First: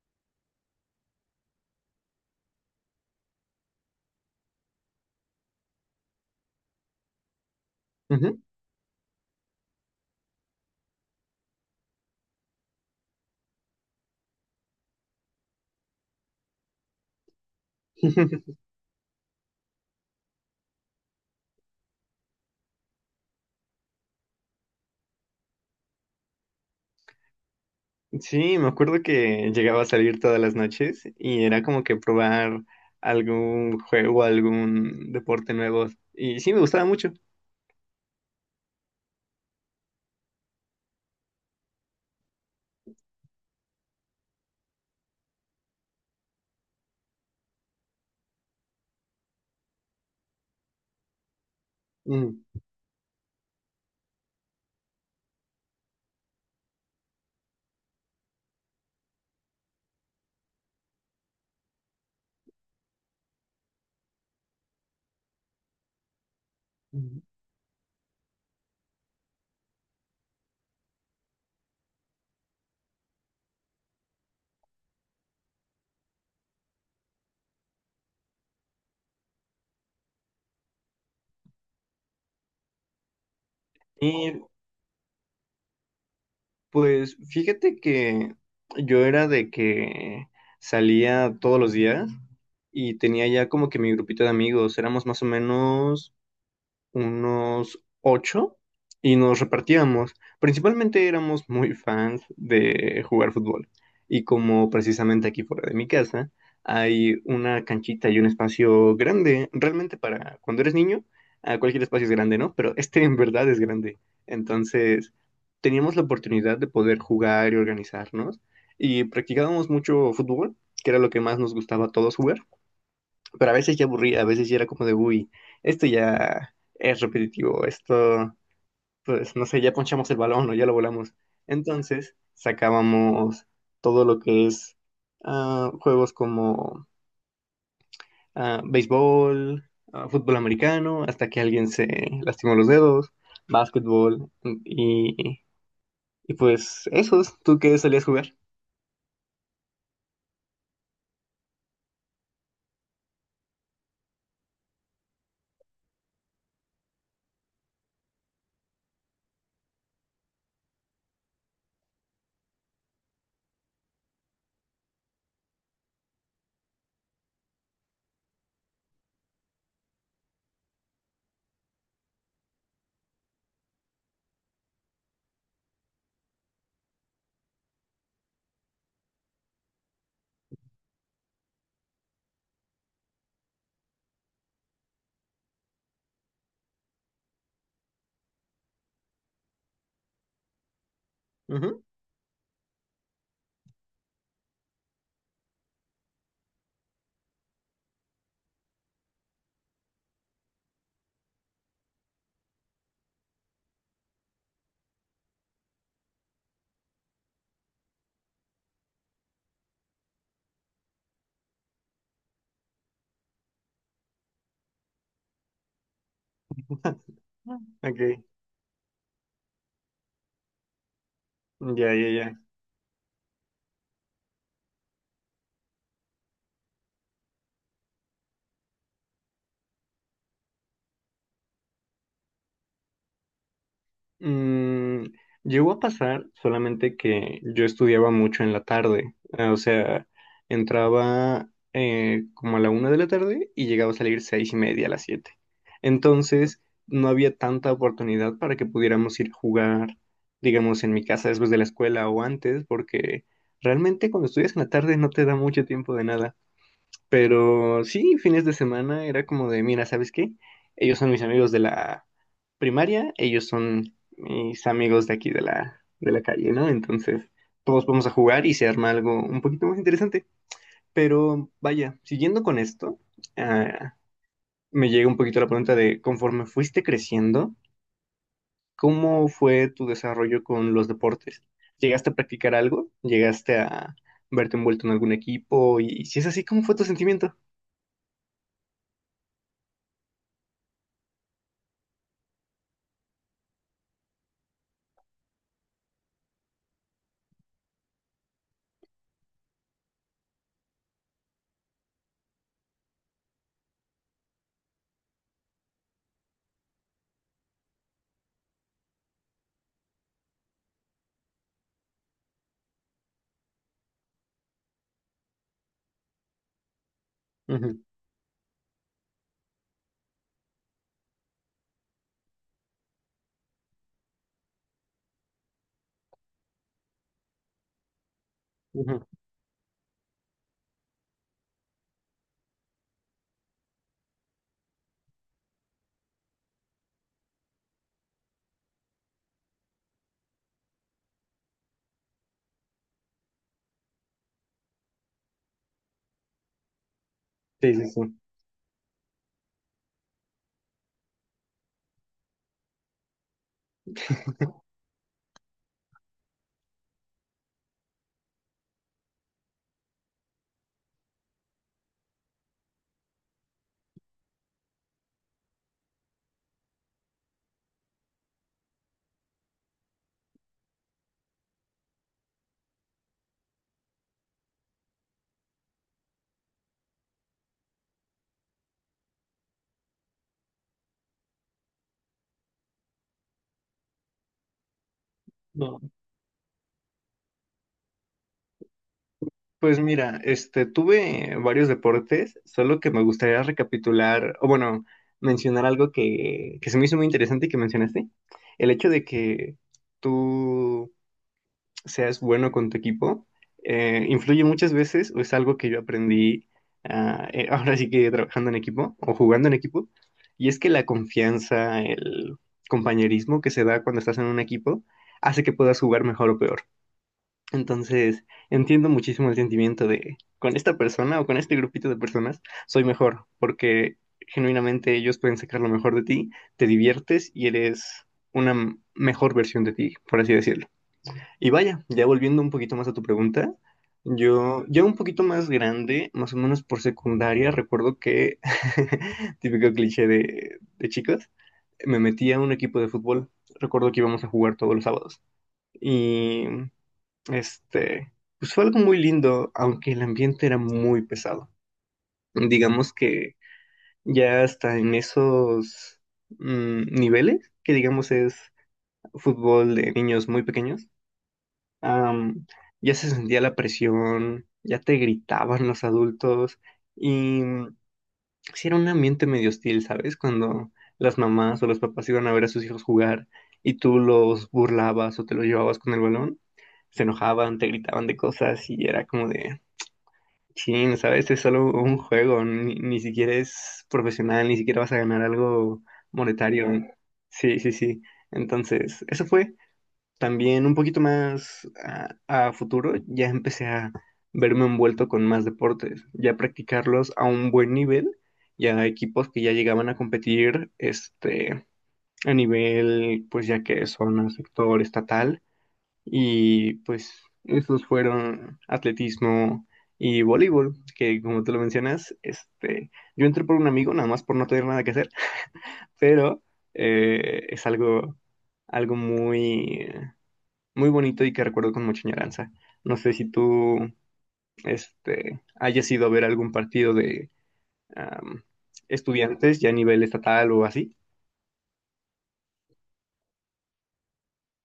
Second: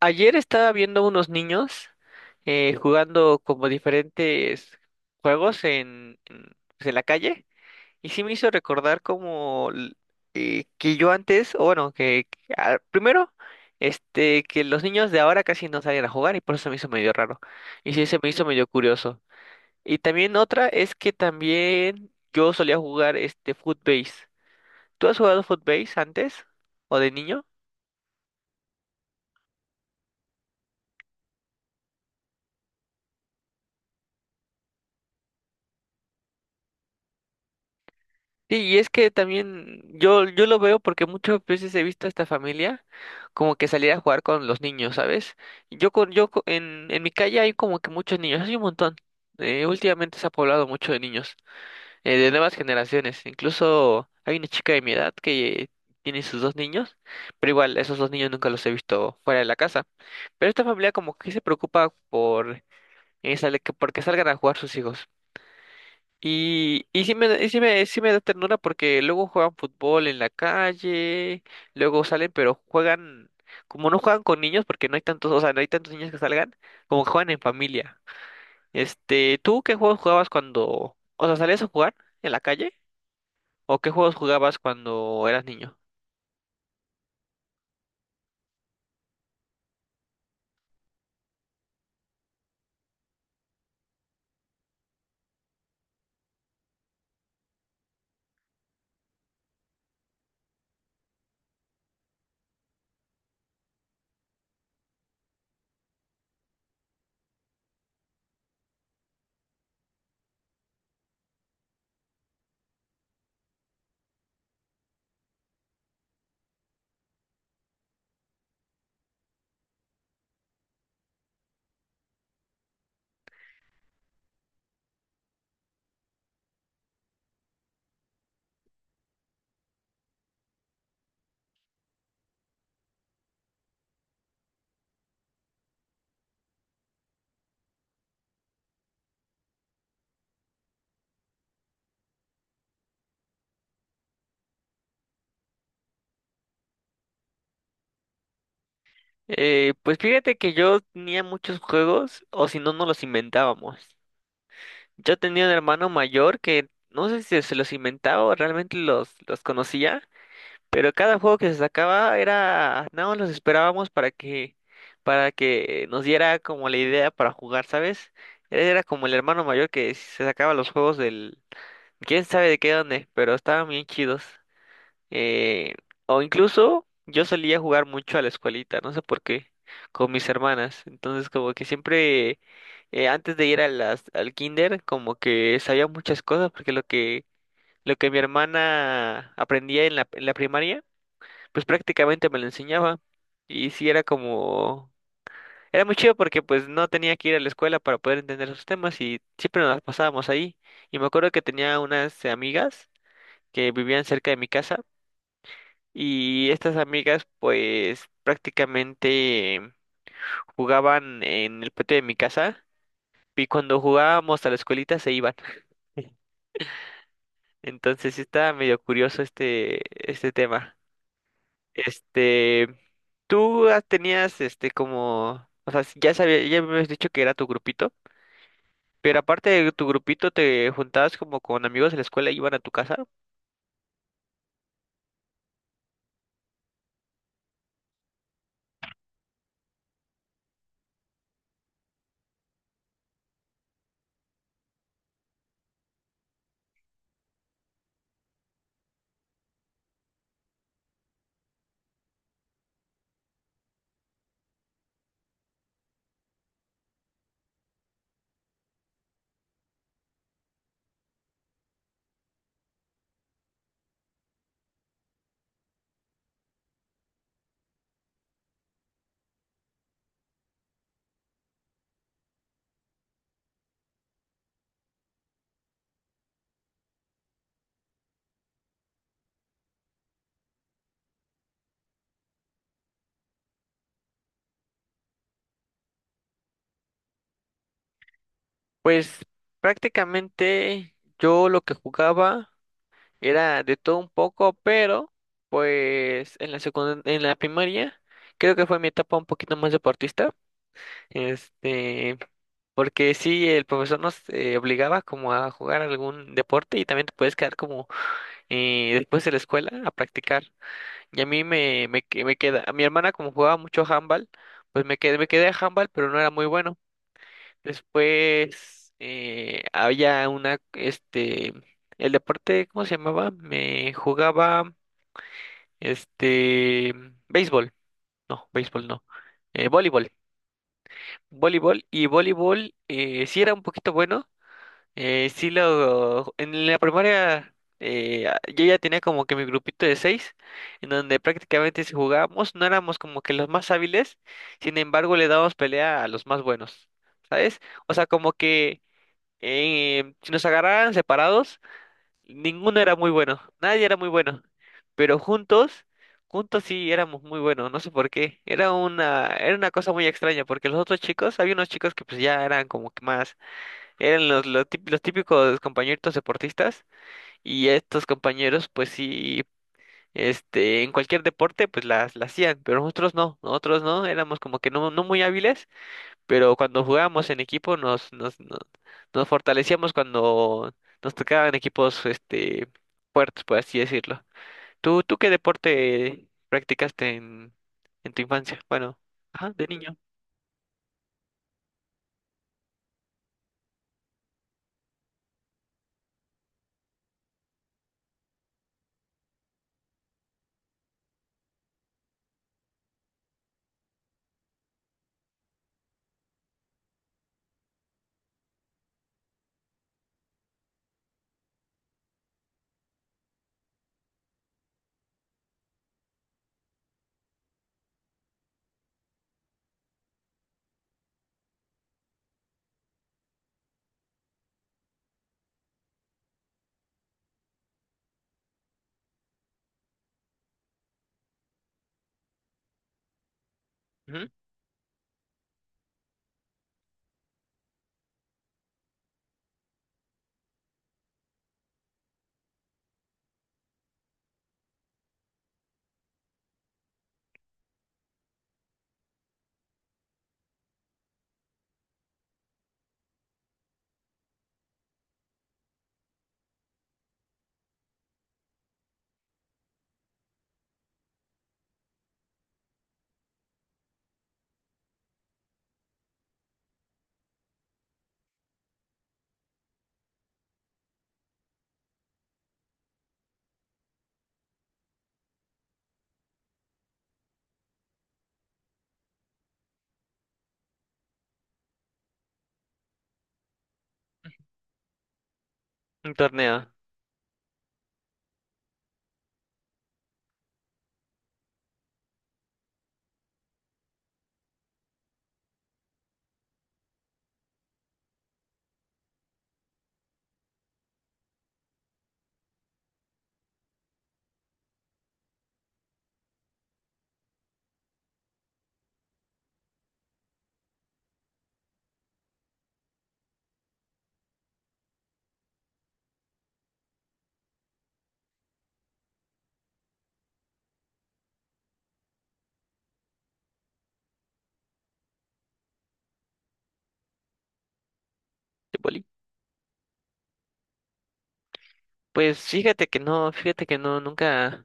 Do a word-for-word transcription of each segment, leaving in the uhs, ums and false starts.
Ayer estaba viendo unos niños eh, jugando como diferentes juegos en, en, pues, en la calle y sí me Ujú. hizo recordar como l- eh, que yo antes, o bueno, que que, ah, primero, este, que los niños de ahora casi no salen a jugar y por eso se me hizo medio raro y sí se me hizo medio curioso. Y también otra es que también yo solía jugar este Footbase. ¿Tú has jugado Footbase antes o de niño? Sí, me acuerdo que llegaba a salir todas las noches y era como que probar algún juego, algún deporte nuevo. Y sí, me gustaba mucho. Sí, y es que también yo, yo lo veo porque muchas veces he visto a esta familia como que salir a jugar con los niños, ¿sabes? Yo con, yo co- en, en mi calle hay como que muchos niños, hay un montón. Eh, últimamente se ha poblado mucho de niños, eh, de Mm. nuevas generaciones. Incluso hay una chica de mi edad que tiene sus dos niños, pero igual esos dos niños nunca los he visto fuera de la casa. Pero esta familia como que se preocupa por, eh, sale- que- porque salgan a jugar sus hijos. Y, y sí me, da- y sí me, sí me da ternura porque luego juegan fútbol en la calle, luego salen, pero juegan, como no juegan con niños, porque no hay tantos, o sea, no hay tantos niños que salgan, como que juegan en familia. Este, ¿tú qué juegos jugabas cuando, o sea, salías a jugar en la calle? ¿O qué juegos Y jugabas cuando eras niño? pues fíjate que yo era de que salía todos los días y tenía ya como que mi grupito de amigos. Éramos más o menos unos ocho y nos repartíamos. Principalmente éramos muy fans de jugar fútbol. Y como precisamente aquí fuera de mi casa hay una canchita y un espacio grande, realmente para cuando eres niño, ah, cualquier espacio es grande, ¿no? Pero este en verdad es grande. Entonces teníamos la oportunidad de poder jugar y organizarnos. Y practicábamos mucho fútbol, que era lo que más nos gustaba a todos jugar, pero a veces ya aburría, a veces ya era como de, uy, esto ya es repetitivo, esto, pues no sé, ya ponchamos el balón o ya lo volamos. Entonces sacábamos todo lo que es ah, juegos como ah, béisbol, ah, fútbol americano, hasta que alguien se lastimó los dedos, básquetbol y, y pues esos, ¿tú qué solías jugar? Eh, pues fíjate que yo tenía muchos juegos, o si no, nos los inventábamos. Yo tenía un hermano mayor que no sé si se los inventaba o realmente los, los conocía. Pero cada juego que se sacaba era, nada más los esperábamos para que, para que nos diera como la idea para jugar, ¿sabes? Él era como el hermano mayor que se sacaba los juegos del, quién sabe de qué dónde, pero estaban bien chidos. Eh, o incluso yo solía jugar mucho a la escuelita, no sé por qué, con mis hermanas. Entonces como que siempre, eh, antes de ir a las, al kinder, como que sabía muchas cosas, porque lo que, lo que mi hermana aprendía en la, en la primaria, pues Ujú. prácticamente me lo enseñaba y sí era como, era muy chido porque pues no tenía que ir a la escuela para poder entender esos temas y siempre nos las pasábamos ahí. Y me acuerdo que tenía unas amigas que vivían cerca de mi casa y estas amigas pues prácticamente jugaban en el patio de mi casa y cuando jugábamos a la escuelita se iban. Ok, Entonces sí estaba medio curioso este, este tema. ya, ya, ya. Este, tú has- tenías este como, o sea, ya sabía, ya me habías dicho que era tu grupito, pero aparte de tu grupito te juntabas como con amigos de la escuela y iban a tu casa. Mm, llegó a pasar solamente que yo estudiaba mucho en la tarde, eh, o sea, entraba eh, como a la una de la tarde y llegaba a salir seis y media a las siete. Entonces, no había tanta oportunidad para que pudiéramos ir a jugar, digamos, en mi casa después de la escuela o antes, porque realmente cuando estudias en la tarde no te da mucho tiempo de nada. Pero sí, fines de semana era como de, mira, ¿sabes qué? Ellos son mis amigos de la primaria, ellos son mis amigos de aquí de la, de la calle, ¿no? Entonces, todos vamos a jugar y se arma algo un poquito más interesante. Pero vaya, siguiendo con esto, ah, me llega un poquito la pregunta de, conforme fuiste creciendo, ¿cómo fue tu desarrollo con los deportes? ¿Llegaste a practicar algo? ¿Llegaste a verte envuelto en algún equipo? Y si es así, ¿cómo fue tu sentimiento? Pues prácticamente yo lo que jugaba era de todo un poco, pero pues en la secund- en la primaria creo que fue mi etapa un poquito más deportista, este, porque sí el profesor nos eh, obligaba como a jugar algún deporte y también te puedes quedar como eh, después de la escuela a practicar. Y a mí me, me, que- me queda, a mi hermana como jugaba mucho handball, pues me quedé, me quedé a handball, pero no era muy bueno. Después eh, había una, este, el deporte, ¿cómo se llamaba? Me jugaba, este, béisbol, no, béisbol Ujú, no, ujú. eh, voleibol, voleibol y voleibol eh, sí era un poquito bueno. Eh, sí, lo, en la primaria eh, a- yo ya tenía como que mi grupito de seis, en donde prácticamente si jugábamos no éramos como que los más hábiles, sin embargo le dábamos pelea a los más buenos, ¿sabes? Sí, sí, O sea, sí. como que eh, si nos agarraran separados, ninguno era muy bueno, nadie era muy bueno, pero juntos, juntos sí éramos muy buenos, no sé por qué, era una, era una cosa muy extraña, porque los otros chicos, había unos chicos que pues ya eran como que más, eran los, los, tip- los típicos compañeritos deportistas y estos compañeros pues sí, este, en cualquier deporte pues las, las hacían, pero nosotros no, nosotros no, éramos como que no, no muy hábiles, pero cuando jugábamos en equipo nos, nos, nos, nos fortalecíamos cuando nos tocaban equipos este, fuertes, por así decirlo. ¿Tú, tú qué No. deporte practicaste en, en tu infancia? Bueno, ajá, de Pues niño. mira, este, tuve varios deportes, solo que me gustaría recapitular, o bueno, mencionar algo que, que se me hizo muy interesante y que mencionaste. El hecho de que tú seas bueno con tu equipo eh, influye muchas veces, o es algo que yo aprendí ah, eh, ahora sí que trabajando en equipo o jugando en equipo, y es que la confianza, el compañerismo que se da cuando estás en un equipo hace que puedas jugar mejor o peor. Entonces, entiendo muchísimo el sentimiento de, con esta persona o con este grupito de personas, soy mejor, porque genuinamente ellos pueden sacar lo mejor de ti, te diviertes y eres una m- mejor versión de ti, por así decirlo. Y vaya, ya volviendo un poquito más a tu pregunta, Ujú. yo ya un poquito más grande, más o menos por secundaria, recuerdo que, típico cliché de, de chicos, me metí a un equipo de fútbol. Recuerdo que íbamos a jugar todos los sábados. Y este, pues fue algo muy lindo, aunque el ambiente era muy pesado. Digamos que ya hasta en esos mm, niveles, que digamos es fútbol de niños muy pequeños, am, ya se sentía la presión, ya te gritaban los adultos y mm, sí era un ambiente medio hostil, ¿sabes? Cuando las mamás o los papás iban a ver a sus hijos jugar y tú los burlabas o te los llevabas con el balón, se enojaban, te gritaban de cosas y era como de. Sí, ¿sabes? Es solo un juego, ni, ni siquiera es profesional, ni siquiera vas a ganar algo Un torneo monetario. Sí, sí, sí. Entonces, eso fue. También un poquito más a, a futuro, ya empecé a verme envuelto con más deportes, ya practicarlos a un buen nivel, ya equipos que ya llegaban a competir, este, a nivel, pues ya que son a sector estatal. Y pues esos fueron atletismo y voleibol, que como tú lo mencionas, este, yo entré por un amigo, nada más por no tener nada que hacer, pero eh, es algo, algo muy, muy bonito y que recuerdo con mucha añoranza. No sé si tú, este, hayas ido a ver algún partido de am, de boli. estudiantes ya a nivel estatal o así. Pues fíjate que no, fíjate que no, nunca.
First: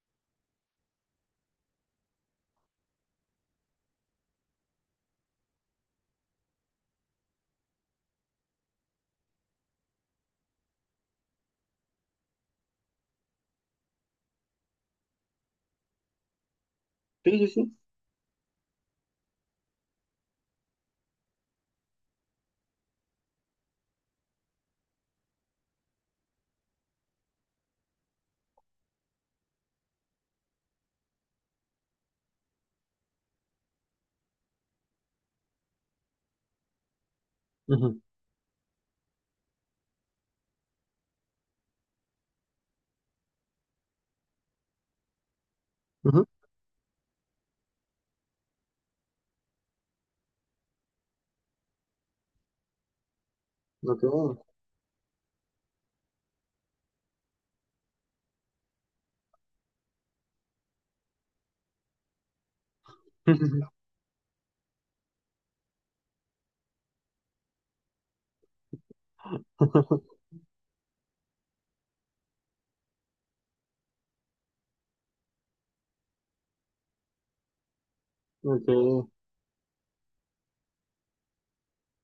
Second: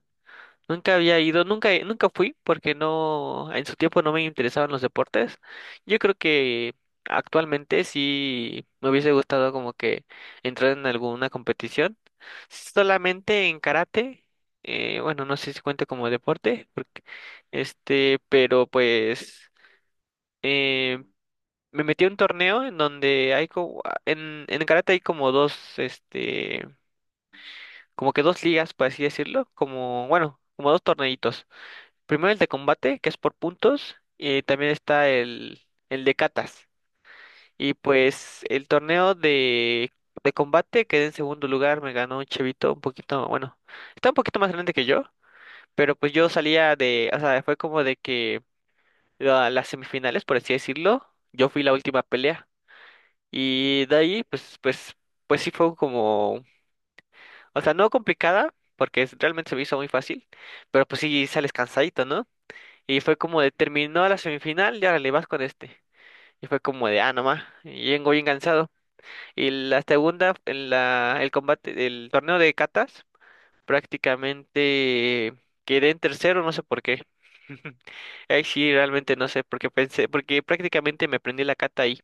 Nunca había ido, nunca, nunca fui porque no, en su tiempo no me interesaban los deportes. Yo creo que actualmente sí me hubiese gustado como que entrar en alguna competición. Solamente en karate, eh, bueno, no sé si cuenta como deporte, porque, Sí, sí, sí. este, pero pues eh, me metí a un torneo en donde hay como, en, en karate hay como dos, este, como que dos ligas, por así decirlo, como, bueno, como dos torneitos. Primero el de combate, que es por puntos, y también está el, el de catas. Y Ujú, pues el torneo de, de combate quedé en segundo lugar, me ganó un chavito un poquito, bueno, está un poquito más grande que yo, pero pues ujú. yo salía de, o sea, fue como de que la- las semifinales, por así decirlo, yo fui la última pelea. Y de Ok. ahí, pues, pues, pues sí fue como, o sea, no complicada, porque es- realmente se me hizo muy fácil, pero pues sí sales cansadito, ¿no? Y fue como de terminó la semifinal y ahora le vas con este. Y fue como de, ah, nomás, y vengo bien cansado. Y la segunda, en la, el combate, el torneo de catas, prácticamente quedé en tercero, no sé por qué. Ahí sí, Ok. realmente no sé, porque pensé, porque prácticamente me aprendí la cata ahí.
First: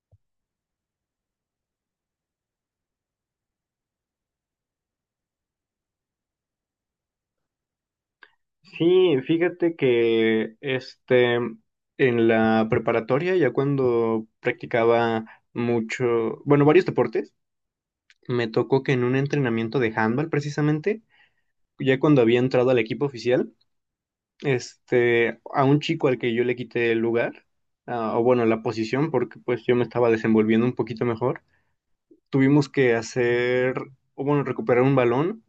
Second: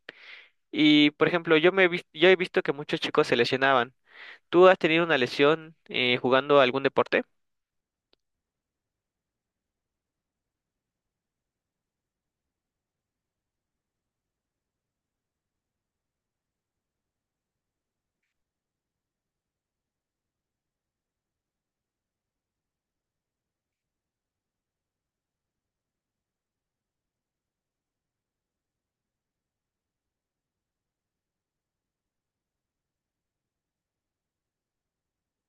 Y, por ejemplo, yo me he vis- yo he visto que muchos chicos se lesionaban. ¿Tú has tenido una lesión eh, jugando algún deporte? Sí, fíjate que este en la preparatoria, ya cuando practicaba mucho, bueno, varios deportes, me tocó que en un entrenamiento de handball precisamente, ya cuando había entrado al equipo oficial, este, a un chico al que yo le quité el lugar, ah, o bueno, la posición, porque pues yo me estaba desenvolviendo un poquito mejor, tuvimos que hacer, o bueno, recuperar un balón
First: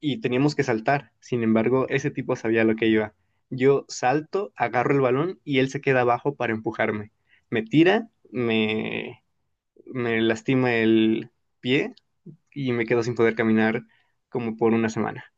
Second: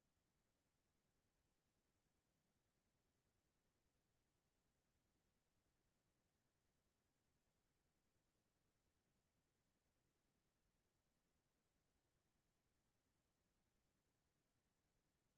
y teníamos que saltar. Sin embargo, ese tipo sabía lo que iba. Yo salto, agarro el balón y él se queda abajo para empujarme. Me tira, me, me lastima el pie y me quedo sin poder caminar como por una semana.